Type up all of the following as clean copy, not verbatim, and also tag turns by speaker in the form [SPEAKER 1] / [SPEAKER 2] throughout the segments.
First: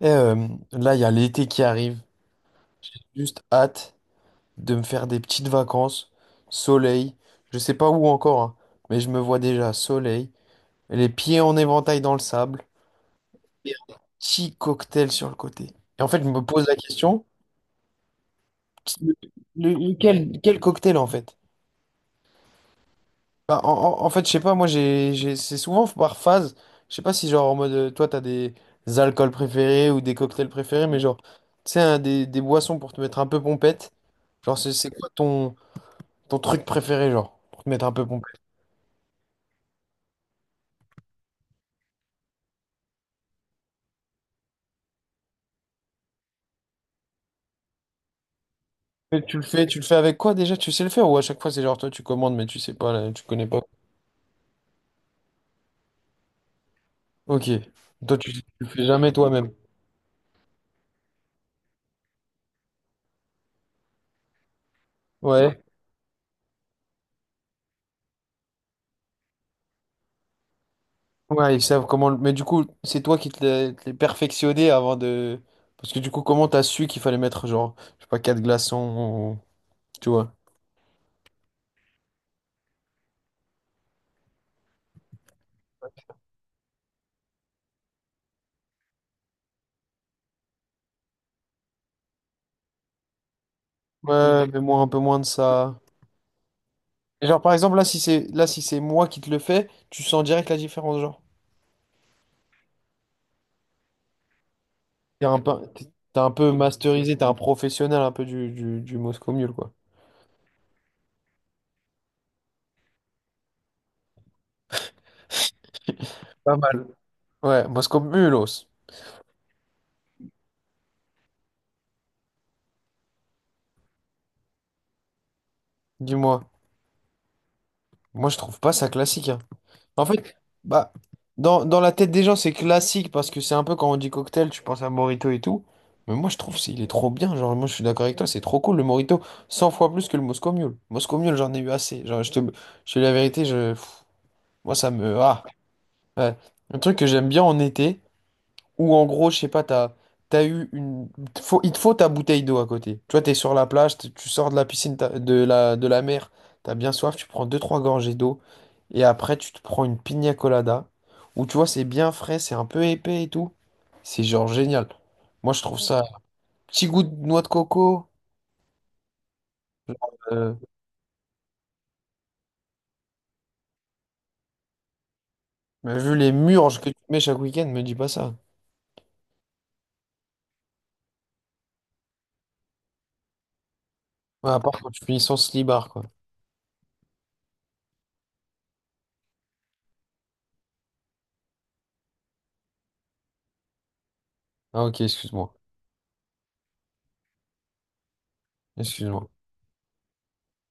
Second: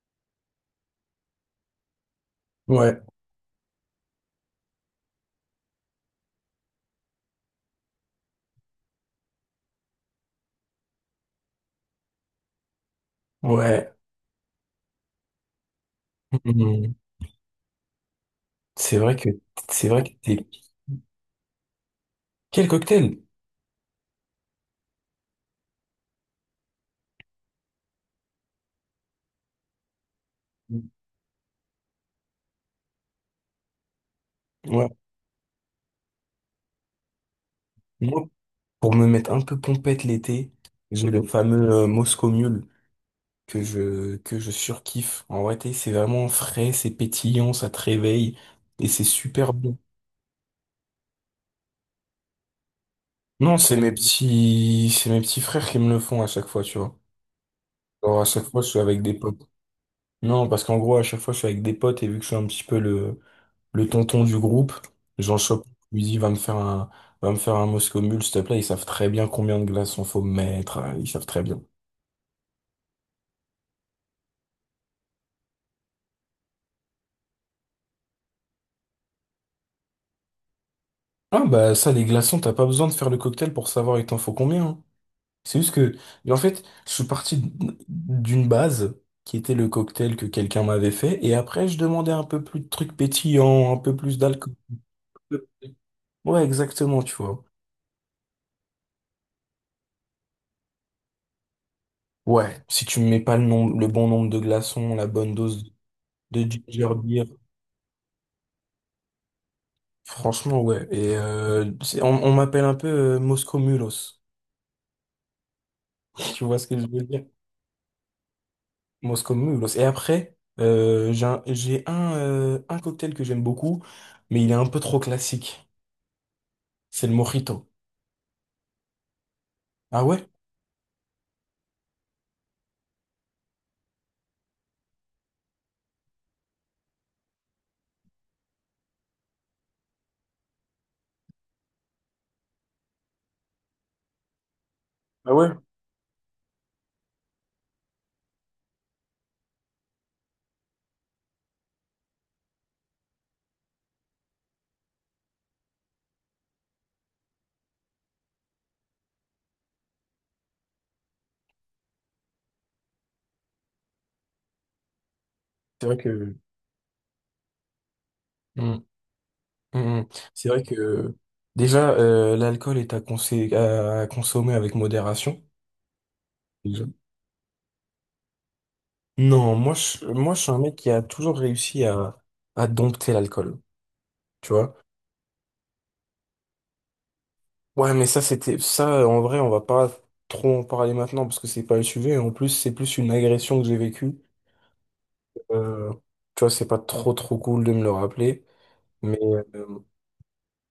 [SPEAKER 1] Et euh, là, il y a l'été qui arrive. J'ai
[SPEAKER 2] Ouais,
[SPEAKER 1] juste hâte de me faire des petites vacances, soleil. Je sais pas où encore, hein, mais je me vois déjà soleil, les pieds en éventail dans le sable, et
[SPEAKER 2] ouais.
[SPEAKER 1] un petit cocktail sur le côté. Et en fait, je me pose la
[SPEAKER 2] Mhm.
[SPEAKER 1] question,
[SPEAKER 2] C'est
[SPEAKER 1] le-
[SPEAKER 2] vrai que c'est vrai que t'es...
[SPEAKER 1] quel cocktail en fait?
[SPEAKER 2] Quel cocktail?
[SPEAKER 1] Bah, en fait, je sais pas, moi, c'est souvent par phase. Je sais pas si, genre, en mode, toi, t'as des alcools préférés ou des cocktails préférés, mais genre, tu sais, hein, des boissons pour te mettre un peu pompette. Genre, c'est
[SPEAKER 2] Ouais.
[SPEAKER 1] c'est quoi ton, ton truc préféré, genre, pour te mettre un peu
[SPEAKER 2] Moi,
[SPEAKER 1] pompette?
[SPEAKER 2] pour me mettre un peu pompette l'été, j'ai le fameux Moscow Mule que je surkiffe. En vrai, c'est vraiment frais, c'est pétillant, ça te réveille et c'est
[SPEAKER 1] Et
[SPEAKER 2] super bon.
[SPEAKER 1] tu le fais avec quoi déjà? Tu sais le faire ou à chaque fois, c'est genre, toi, tu commandes, mais tu sais pas, là, tu connais
[SPEAKER 2] Non,
[SPEAKER 1] pas.
[SPEAKER 2] c'est mes petits frères qui me le font à chaque fois, tu vois.
[SPEAKER 1] Ok. Toi,
[SPEAKER 2] Alors à
[SPEAKER 1] tu
[SPEAKER 2] chaque fois,
[SPEAKER 1] le
[SPEAKER 2] je suis
[SPEAKER 1] fais
[SPEAKER 2] avec
[SPEAKER 1] jamais
[SPEAKER 2] des potes.
[SPEAKER 1] toi-même.
[SPEAKER 2] Non, parce qu'en gros, à chaque fois, je suis avec des potes et vu que je suis un petit peu le tonton du groupe, Jean
[SPEAKER 1] Ouais.
[SPEAKER 2] Chop, lui dit, va me faire un Moscow Mule, s'il te plaît. Ils savent très bien combien de glaçons faut mettre, hein. Ils savent très
[SPEAKER 1] Ouais,
[SPEAKER 2] bien.
[SPEAKER 1] ils savent comment. Mais du coup, c'est toi qui te l'es perfectionné avant de. Parce que du coup, comment t'as su qu'il fallait mettre genre, je sais pas, quatre glaçons, ou- tu vois.
[SPEAKER 2] Ah, bah, ça, les glaçons, t'as pas besoin de faire le cocktail pour savoir il t'en faut combien, hein. C'est juste que, mais en fait, je suis parti d'une base qui était le cocktail que quelqu'un m'avait fait. Et après, je demandais un peu plus de trucs pétillants, un peu plus
[SPEAKER 1] Ouais,
[SPEAKER 2] d'alcool.
[SPEAKER 1] mais moi un peu moins de ça.
[SPEAKER 2] Ouais, exactement, tu
[SPEAKER 1] Et genre
[SPEAKER 2] vois.
[SPEAKER 1] par exemple là, si c'est moi qui te le fais, tu sens direct la différence, genre.
[SPEAKER 2] Ouais, si tu me mets pas le nom, le bon nombre de glaçons, la
[SPEAKER 1] T'es
[SPEAKER 2] bonne
[SPEAKER 1] un peu,
[SPEAKER 2] dose
[SPEAKER 1] t'es un
[SPEAKER 2] de
[SPEAKER 1] peu
[SPEAKER 2] ginger
[SPEAKER 1] masterisé, t'es
[SPEAKER 2] beer.
[SPEAKER 1] un professionnel un peu du Moscow Mule, quoi.
[SPEAKER 2] Franchement, ouais. Et on m'appelle un peu Moscow Mulos. Tu
[SPEAKER 1] Pas
[SPEAKER 2] vois ce que
[SPEAKER 1] mal.
[SPEAKER 2] je veux dire?
[SPEAKER 1] Ouais, Moscow Mulos.
[SPEAKER 2] Moscow Mulos. Et après, j'ai un cocktail que j'aime beaucoup, mais il est un peu trop classique.
[SPEAKER 1] Dis-moi.
[SPEAKER 2] C'est le mojito.
[SPEAKER 1] Moi, je trouve pas ça classique, hein.
[SPEAKER 2] Ah
[SPEAKER 1] En
[SPEAKER 2] ouais?
[SPEAKER 1] fait, bah, dans la tête des gens, c'est classique parce que c'est un peu quand on dit cocktail, tu penses à Morito et tout. Mais moi, je trouve c'est il est trop bien. Genre, moi, je suis d'accord avec toi, c'est trop cool le Morito. 100 fois plus que le Moscow Mule. Moscow Mule, j'en ai eu assez. Genre, je te dis la vérité, je, moi, ça me.
[SPEAKER 2] Ah
[SPEAKER 1] Ah,
[SPEAKER 2] ouais?
[SPEAKER 1] ouais. Un truc que j'aime bien en été. Ou en gros, je sais pas, t'as, t'as eu une. Il te faut ta bouteille d'eau à côté. Tu vois, t'es sur la plage, tu sors de la piscine, de la mer, t'as bien soif, tu prends deux, trois gorgées d'eau, et après tu te prends une piña colada. Ou tu vois, c'est bien frais, c'est un peu épais et tout. C'est genre génial. Moi, je trouve
[SPEAKER 2] C'est vrai
[SPEAKER 1] ça.
[SPEAKER 2] que...
[SPEAKER 1] Petit goût de noix de coco.
[SPEAKER 2] Mm, mm, mm. C'est
[SPEAKER 1] euh,
[SPEAKER 2] vrai que... Déjà, l'alcool est à consommer avec modération.
[SPEAKER 1] mais vu les murges
[SPEAKER 2] Déjà.
[SPEAKER 1] que tu mets chaque week-end, me dis pas ça.
[SPEAKER 2] Non, moi, je suis un mec qui a toujours réussi à dompter l'alcool.
[SPEAKER 1] Ouais,
[SPEAKER 2] Tu
[SPEAKER 1] à
[SPEAKER 2] vois?
[SPEAKER 1] part quand tu finis sans slibard, quoi.
[SPEAKER 2] Ouais, mais ça, c'était ça. En vrai, on va pas trop en parler maintenant parce que c'est pas le sujet. En plus, c'est plus une agression que j'ai vécue.
[SPEAKER 1] Ah, ok, excuse-moi.
[SPEAKER 2] Euh, tu vois, c'est pas trop trop cool de me le rappeler. Mais
[SPEAKER 1] Excuse-moi.
[SPEAKER 2] euh,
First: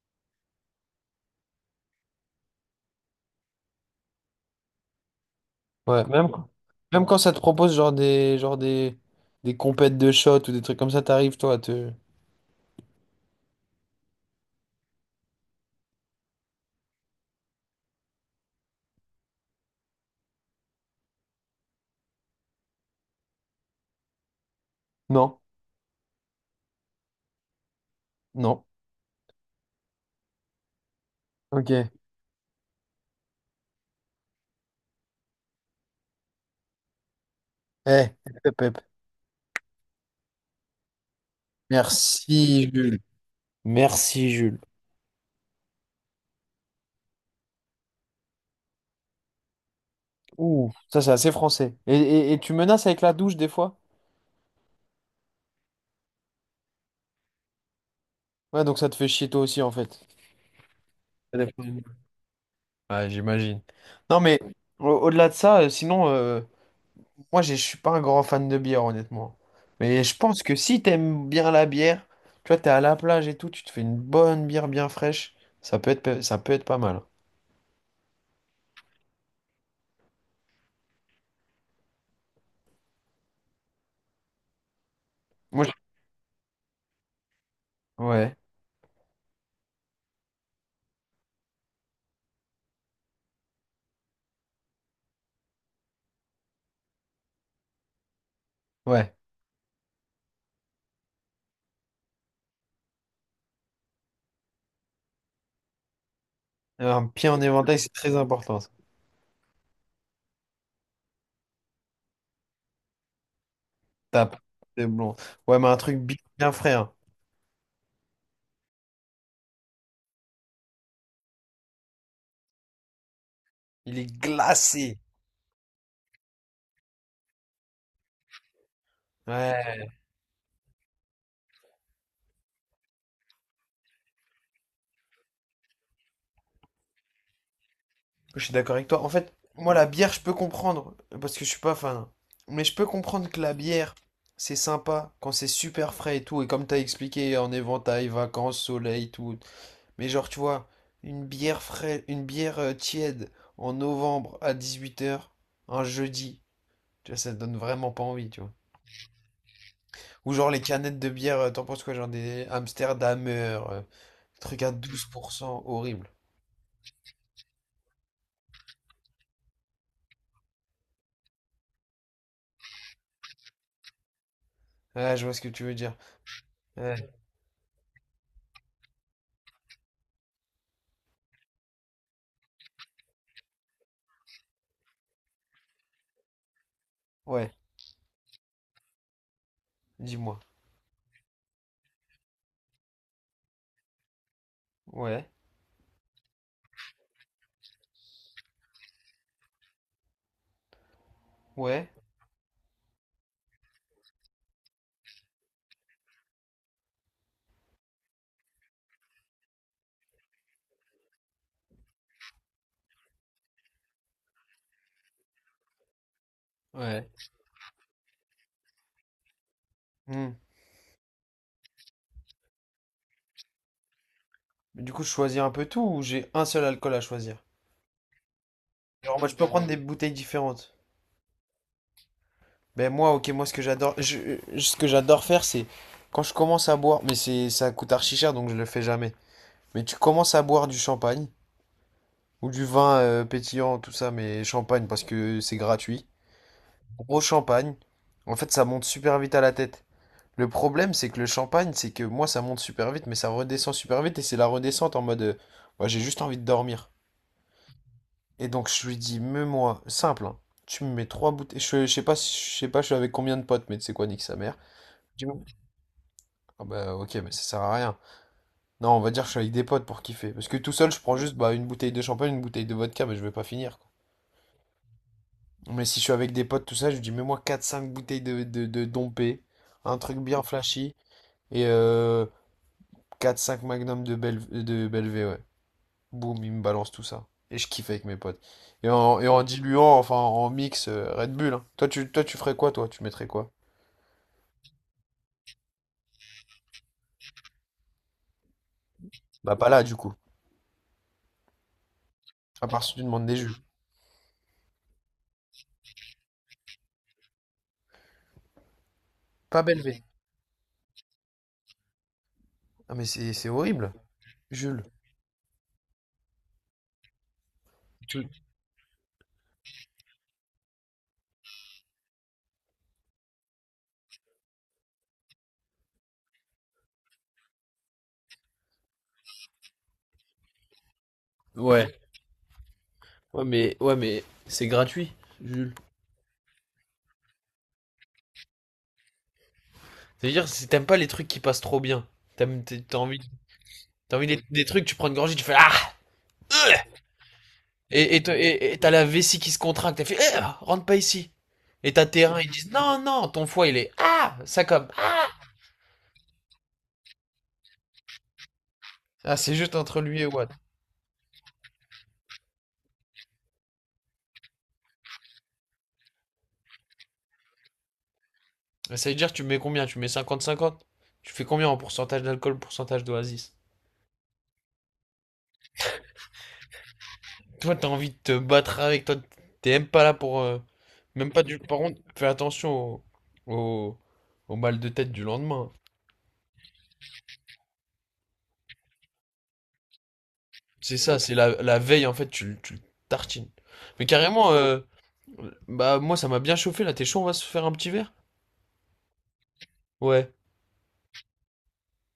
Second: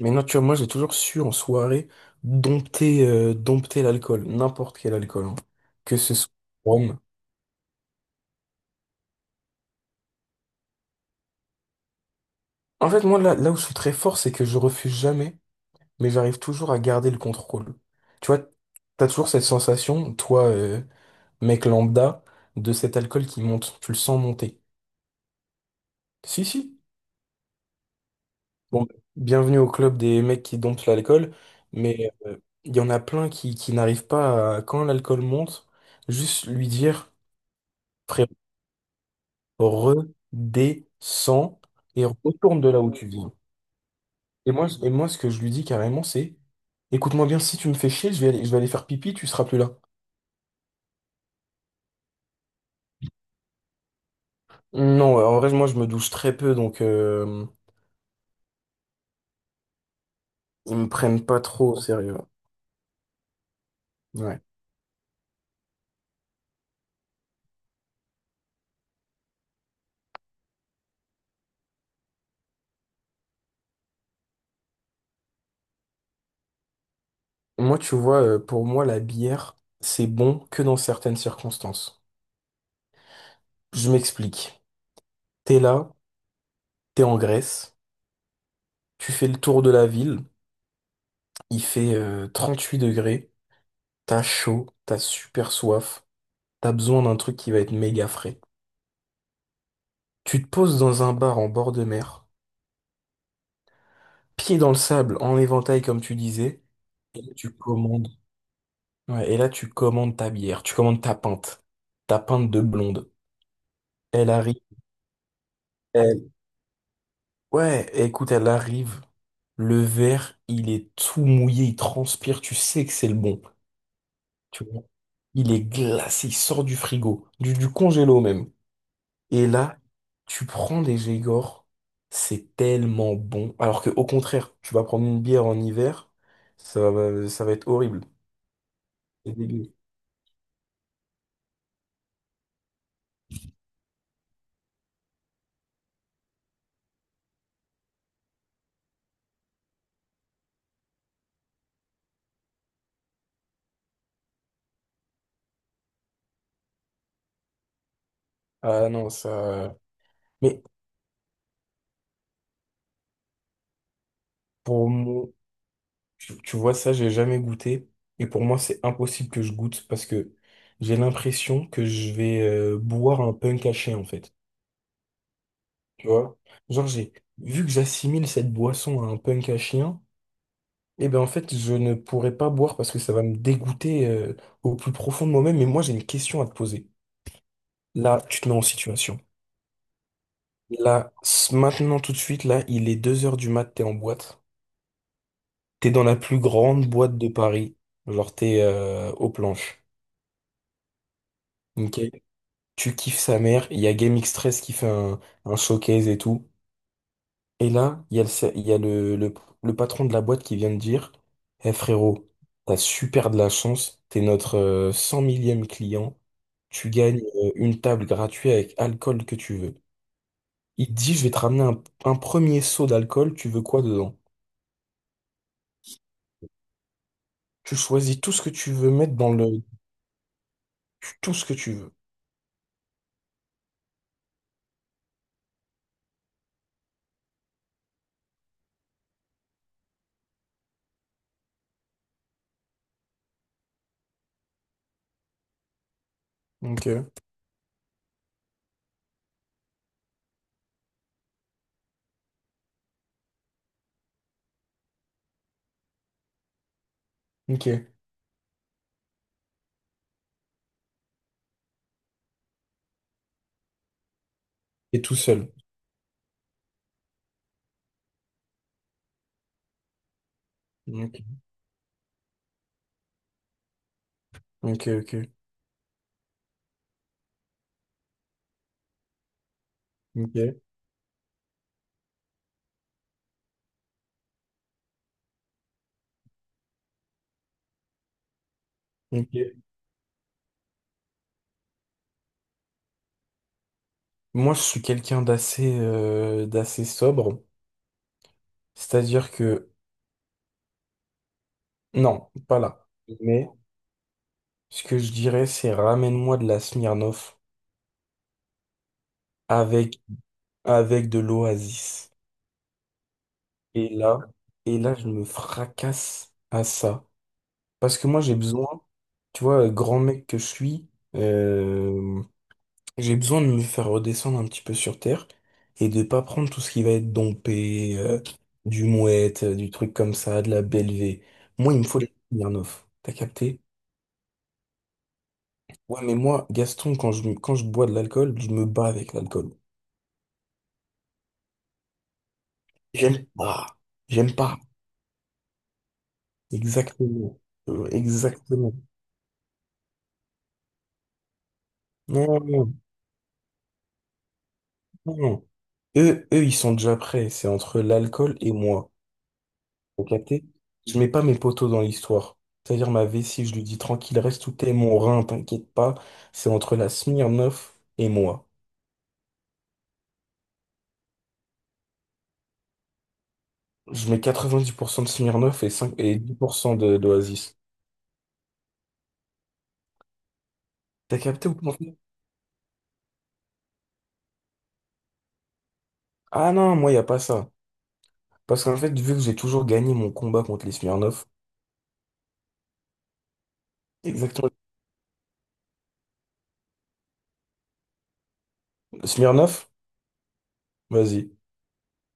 [SPEAKER 2] mais non, tu vois, moi, j'ai toujours su en soirée dompter l'alcool, n'importe quel alcool, hein. Que
[SPEAKER 1] Ouais,
[SPEAKER 2] ce soit rhum.
[SPEAKER 1] même quand ça te propose genre des compètes de shot ou des trucs comme ça, t'arrives toi à te.
[SPEAKER 2] En fait, moi, là, là où je suis très fort, c'est que je refuse jamais, mais j'arrive toujours à garder le contrôle. Tu vois, t'as toujours cette sensation, toi, mec lambda, de cet alcool qui monte. Tu le sens monter.
[SPEAKER 1] Non,
[SPEAKER 2] Si, si.
[SPEAKER 1] non.
[SPEAKER 2] Bon, bienvenue au club des mecs qui domptent l'alcool,
[SPEAKER 1] Ok.
[SPEAKER 2] mais il y en a plein qui n'arrivent pas à, quand l'alcool monte, juste lui dire,
[SPEAKER 1] Eh,
[SPEAKER 2] frère,
[SPEAKER 1] pep, pep.
[SPEAKER 2] redescends et retourne de
[SPEAKER 1] Merci,
[SPEAKER 2] là où
[SPEAKER 1] Jules.
[SPEAKER 2] tu viens.
[SPEAKER 1] Merci, Jules.
[SPEAKER 2] Et moi, ce que je lui dis carrément, c'est, écoute-moi bien, si tu me fais chier, je vais aller faire pipi, tu seras plus là.
[SPEAKER 1] Ouh, ça c'est assez français. Et tu menaces avec la douche des fois?
[SPEAKER 2] Non, en vrai, moi, je me douche très peu, donc
[SPEAKER 1] Ouais, donc ça te fait chier toi aussi en fait.
[SPEAKER 2] ils me prennent
[SPEAKER 1] Ça
[SPEAKER 2] pas
[SPEAKER 1] dépend.
[SPEAKER 2] trop au sérieux.
[SPEAKER 1] Ouais, j'imagine. Non mais
[SPEAKER 2] Ouais.
[SPEAKER 1] au- delà de ça, sinon. Moi, je suis pas un grand fan de bière, honnêtement. Mais je pense que si t'aimes bien la bière, tu vois, t'es à la plage et tout, tu te fais une bonne bière bien fraîche, ça peut être, ça peut être pas mal.
[SPEAKER 2] Moi, tu vois, pour moi, la bière, c'est bon que dans certaines circonstances. Je m'explique. T'es
[SPEAKER 1] Moi, je-
[SPEAKER 2] là, t'es en Grèce,
[SPEAKER 1] ouais,
[SPEAKER 2] tu fais le tour de la ville, il fait 38 degrés, t'as chaud, t'as super soif, t'as besoin d'un truc qui va être méga frais.
[SPEAKER 1] ouais.
[SPEAKER 2] Tu te poses dans un bar en bord de mer, pied dans le sable, en éventail comme tu disais,
[SPEAKER 1] Un
[SPEAKER 2] et
[SPEAKER 1] pied
[SPEAKER 2] là
[SPEAKER 1] en
[SPEAKER 2] tu
[SPEAKER 1] éventail, c'est
[SPEAKER 2] commandes.
[SPEAKER 1] très important, ça.
[SPEAKER 2] Ouais, et là tu commandes ta bière, tu commandes ta pinte de blonde. Elle
[SPEAKER 1] Tape,
[SPEAKER 2] arrive,
[SPEAKER 1] c'est blond. Ouais, mais un truc bien,
[SPEAKER 2] elle...
[SPEAKER 1] bien frais, hein.
[SPEAKER 2] Ouais, écoute, elle arrive, le verre, il est tout mouillé, il transpire, tu sais que c'est le bon.
[SPEAKER 1] Il est
[SPEAKER 2] Tu vois.
[SPEAKER 1] glacé.
[SPEAKER 2] Il est glacé, il sort du frigo, du congélo même. Et là,
[SPEAKER 1] Ouais.
[SPEAKER 2] tu prends des Grégor, c'est tellement bon. Alors que au contraire, tu vas prendre une bière en hiver, ça va être horrible.
[SPEAKER 1] Je suis d'accord avec toi. En fait,
[SPEAKER 2] C'est
[SPEAKER 1] moi,
[SPEAKER 2] dégueu.
[SPEAKER 1] la bière, je peux comprendre, parce que je suis pas fan, hein. Mais je peux comprendre que la bière, c'est sympa quand c'est super frais et tout. Et comme t'as expliqué, en éventail, vacances, soleil, tout. Mais genre, tu vois, une bière frais, une bière tiède en novembre à 18h, un jeudi, tu vois, ça donne vraiment pas envie, tu vois.
[SPEAKER 2] Ah non, ça.
[SPEAKER 1] Ou genre les
[SPEAKER 2] Mais
[SPEAKER 1] canettes de bière, t'en penses quoi? Genre des Amsterdamer, truc à
[SPEAKER 2] pour moi,
[SPEAKER 1] 12%, horrible.
[SPEAKER 2] tu vois, ça, j'ai jamais goûté. Et pour moi, c'est impossible que je goûte parce que j'ai l'impression que je vais boire un punk à chien, en fait.
[SPEAKER 1] Ah, je vois ce que tu veux dire.
[SPEAKER 2] Tu vois? Genre,
[SPEAKER 1] Ouais,
[SPEAKER 2] j'ai vu que j'assimile cette boisson à un punk à chien. Eh ben en fait, je ne pourrais pas boire parce que ça va me dégoûter au plus profond de moi-même. Mais moi, j'ai une question à te poser.
[SPEAKER 1] ouais,
[SPEAKER 2] Là, tu te mets en situation.
[SPEAKER 1] dis-moi.
[SPEAKER 2] Là, maintenant, tout de suite, là, il est 2 heures du mat, t'es en boîte.
[SPEAKER 1] Ouais,
[SPEAKER 2] T'es dans la plus grande boîte de Paris. Genre, t'es aux planches.
[SPEAKER 1] ouais.
[SPEAKER 2] Ok. Tu kiffes sa mère. Il y a Game X13 qui fait un showcase et tout. Et là, il y a le patron de la boîte qui vient de dire, eh frérot, t'as super de la chance, t'es notre 100 millième client, tu
[SPEAKER 1] Ouais.
[SPEAKER 2] gagnes une table gratuite avec alcool que tu veux.
[SPEAKER 1] Hmm.
[SPEAKER 2] Il te dit, je vais te ramener un premier seau d'alcool, tu veux quoi dedans?
[SPEAKER 1] Mais du coup, je choisis un peu tout ou j'ai un seul alcool à choisir?
[SPEAKER 2] Tu choisis tout ce que tu veux mettre
[SPEAKER 1] Genre, moi,
[SPEAKER 2] dans
[SPEAKER 1] je peux
[SPEAKER 2] le...
[SPEAKER 1] prendre des bouteilles différentes.
[SPEAKER 2] Tout ce que tu veux.
[SPEAKER 1] Ben moi, ok, moi, ce que j'adore, ce que j'adore faire, c'est quand je commence à boire, mais c'est, ça coûte archi cher, donc je le fais jamais. Mais tu commences à boire du champagne ou du vin pétillant, tout ça, mais champagne parce que c'est gratuit.
[SPEAKER 2] Ok,
[SPEAKER 1] Gros champagne. En fait, ça monte super vite à la tête. Le problème, c'est que le champagne, c'est que moi, ça monte super vite, mais ça redescend super vite et c'est la redescente en mode, moi, j'ai juste envie de dormir.
[SPEAKER 2] ok.
[SPEAKER 1] Et donc je lui dis, mets-moi, simple, hein, tu me mets trois bouteilles. Je sais pas, je sais pas, je suis avec combien de potes, mais tu sais quoi, nique sa mère.
[SPEAKER 2] Et tout
[SPEAKER 1] Je dis,
[SPEAKER 2] seul.
[SPEAKER 1] ah bah ok, mais ça sert à rien. Non, on va dire que je suis avec des potes pour kiffer. Parce que tout seul, je prends
[SPEAKER 2] Ok,
[SPEAKER 1] juste bah, une bouteille de champagne, une bouteille de vodka, mais je vais pas finir, quoi.
[SPEAKER 2] ok, ok,
[SPEAKER 1] Mais si je suis avec des potes, tout ça, je lui dis, mets-moi quatre cinq bouteilles de Dompé, un truc bien
[SPEAKER 2] ok.
[SPEAKER 1] flashy, et 4-5 magnums de, de Belvé, ouais. Boum, il me balance tout ça. Et je kiffe avec mes potes. Et en
[SPEAKER 2] Ok.
[SPEAKER 1] diluant, enfin en mix Red Bull, hein. Toi, toi, tu ferais quoi, toi? Tu mettrais quoi?
[SPEAKER 2] Moi, je suis quelqu'un d'assez sobre, c'est-à-dire
[SPEAKER 1] Bah, pas
[SPEAKER 2] que.
[SPEAKER 1] là, du coup.
[SPEAKER 2] Non, pas
[SPEAKER 1] À part
[SPEAKER 2] là.
[SPEAKER 1] si tu demandes des
[SPEAKER 2] Mais
[SPEAKER 1] jus.
[SPEAKER 2] ce que je dirais, c'est ramène-moi de la Smirnoff
[SPEAKER 1] Pas
[SPEAKER 2] avec,
[SPEAKER 1] Belvé.
[SPEAKER 2] avec de l'Oasis.
[SPEAKER 1] Ah, mais c'est
[SPEAKER 2] Et
[SPEAKER 1] horrible,
[SPEAKER 2] là, et
[SPEAKER 1] Jules.
[SPEAKER 2] là, je me fracasse à ça. Parce que moi,
[SPEAKER 1] Tu-
[SPEAKER 2] j'ai besoin, tu vois, grand mec que je suis, euh, j'ai besoin de me faire redescendre un petit peu sur terre et de pas prendre tout ce qui va être dompé, du mouette, du truc comme ça, de la Bellevée. Moi, il me
[SPEAKER 1] Ouais.
[SPEAKER 2] faut de la Smirnoff. T'as
[SPEAKER 1] Ouais,
[SPEAKER 2] capté?
[SPEAKER 1] mais c'est gratuit, Jules.
[SPEAKER 2] Ouais, mais moi, Gaston, quand je bois de l'alcool, je me bats avec l'alcool.
[SPEAKER 1] C'est-à-dire, si t'aimes pas les trucs qui passent trop bien, t'aimes, t'es- t'as envie,
[SPEAKER 2] J'aime pas.
[SPEAKER 1] t'as envie
[SPEAKER 2] J'aime pas.
[SPEAKER 1] des trucs, tu prends une gorgée, tu fais ah! euh
[SPEAKER 2] Exactement.
[SPEAKER 1] Et, et, toi- et-
[SPEAKER 2] Exactement.
[SPEAKER 1] et t'as la vessie qui se contracte, t'as fait eh, rentre pas ici. Et t'as tes
[SPEAKER 2] Non,
[SPEAKER 1] reins, ils
[SPEAKER 2] non,
[SPEAKER 1] disent non, non, ton foie il est ah! Ça comme
[SPEAKER 2] non. Eux, ils sont déjà prêts. C'est entre l'alcool et moi.
[SPEAKER 1] ah, c'est juste entre
[SPEAKER 2] Vous
[SPEAKER 1] lui et
[SPEAKER 2] captez?
[SPEAKER 1] Watt.
[SPEAKER 2] Je mets pas mes poteaux dans l'histoire. C'est-à-dire ma vessie, je lui dis tranquille, reste tout est mon rein, t'inquiète pas. C'est entre la Smirnoff et moi.
[SPEAKER 1] Ça veut dire, tu mets combien? Tu mets 50 50. Tu fais combien en pourcentage d'alcool, pourcentage d'oasis?
[SPEAKER 2] Je mets 90% de Smirnoff et 5 et 10% de d'Oasis.
[SPEAKER 1] Toi, t'as envie de te battre avec toi. T'es même pas là pour.
[SPEAKER 2] T'as
[SPEAKER 1] Même pas
[SPEAKER 2] capté ou
[SPEAKER 1] du.
[SPEAKER 2] pas?
[SPEAKER 1] Par contre, fais attention au, au... au mal de tête du lendemain.
[SPEAKER 2] Ah non, moi, y a pas ça. Parce qu'en fait, vu que j'ai toujours gagné mon combat contre les
[SPEAKER 1] C'est ça,
[SPEAKER 2] Smirnoff,
[SPEAKER 1] c'est la... la veille, en fait, tu le tartines. Mais carrément,
[SPEAKER 2] exactement.
[SPEAKER 1] bah, moi, ça m'a bien chauffé là. T'es chaud, on va se faire un petit verre?
[SPEAKER 2] Smirnoff,
[SPEAKER 1] Ouais.
[SPEAKER 2] vas-y.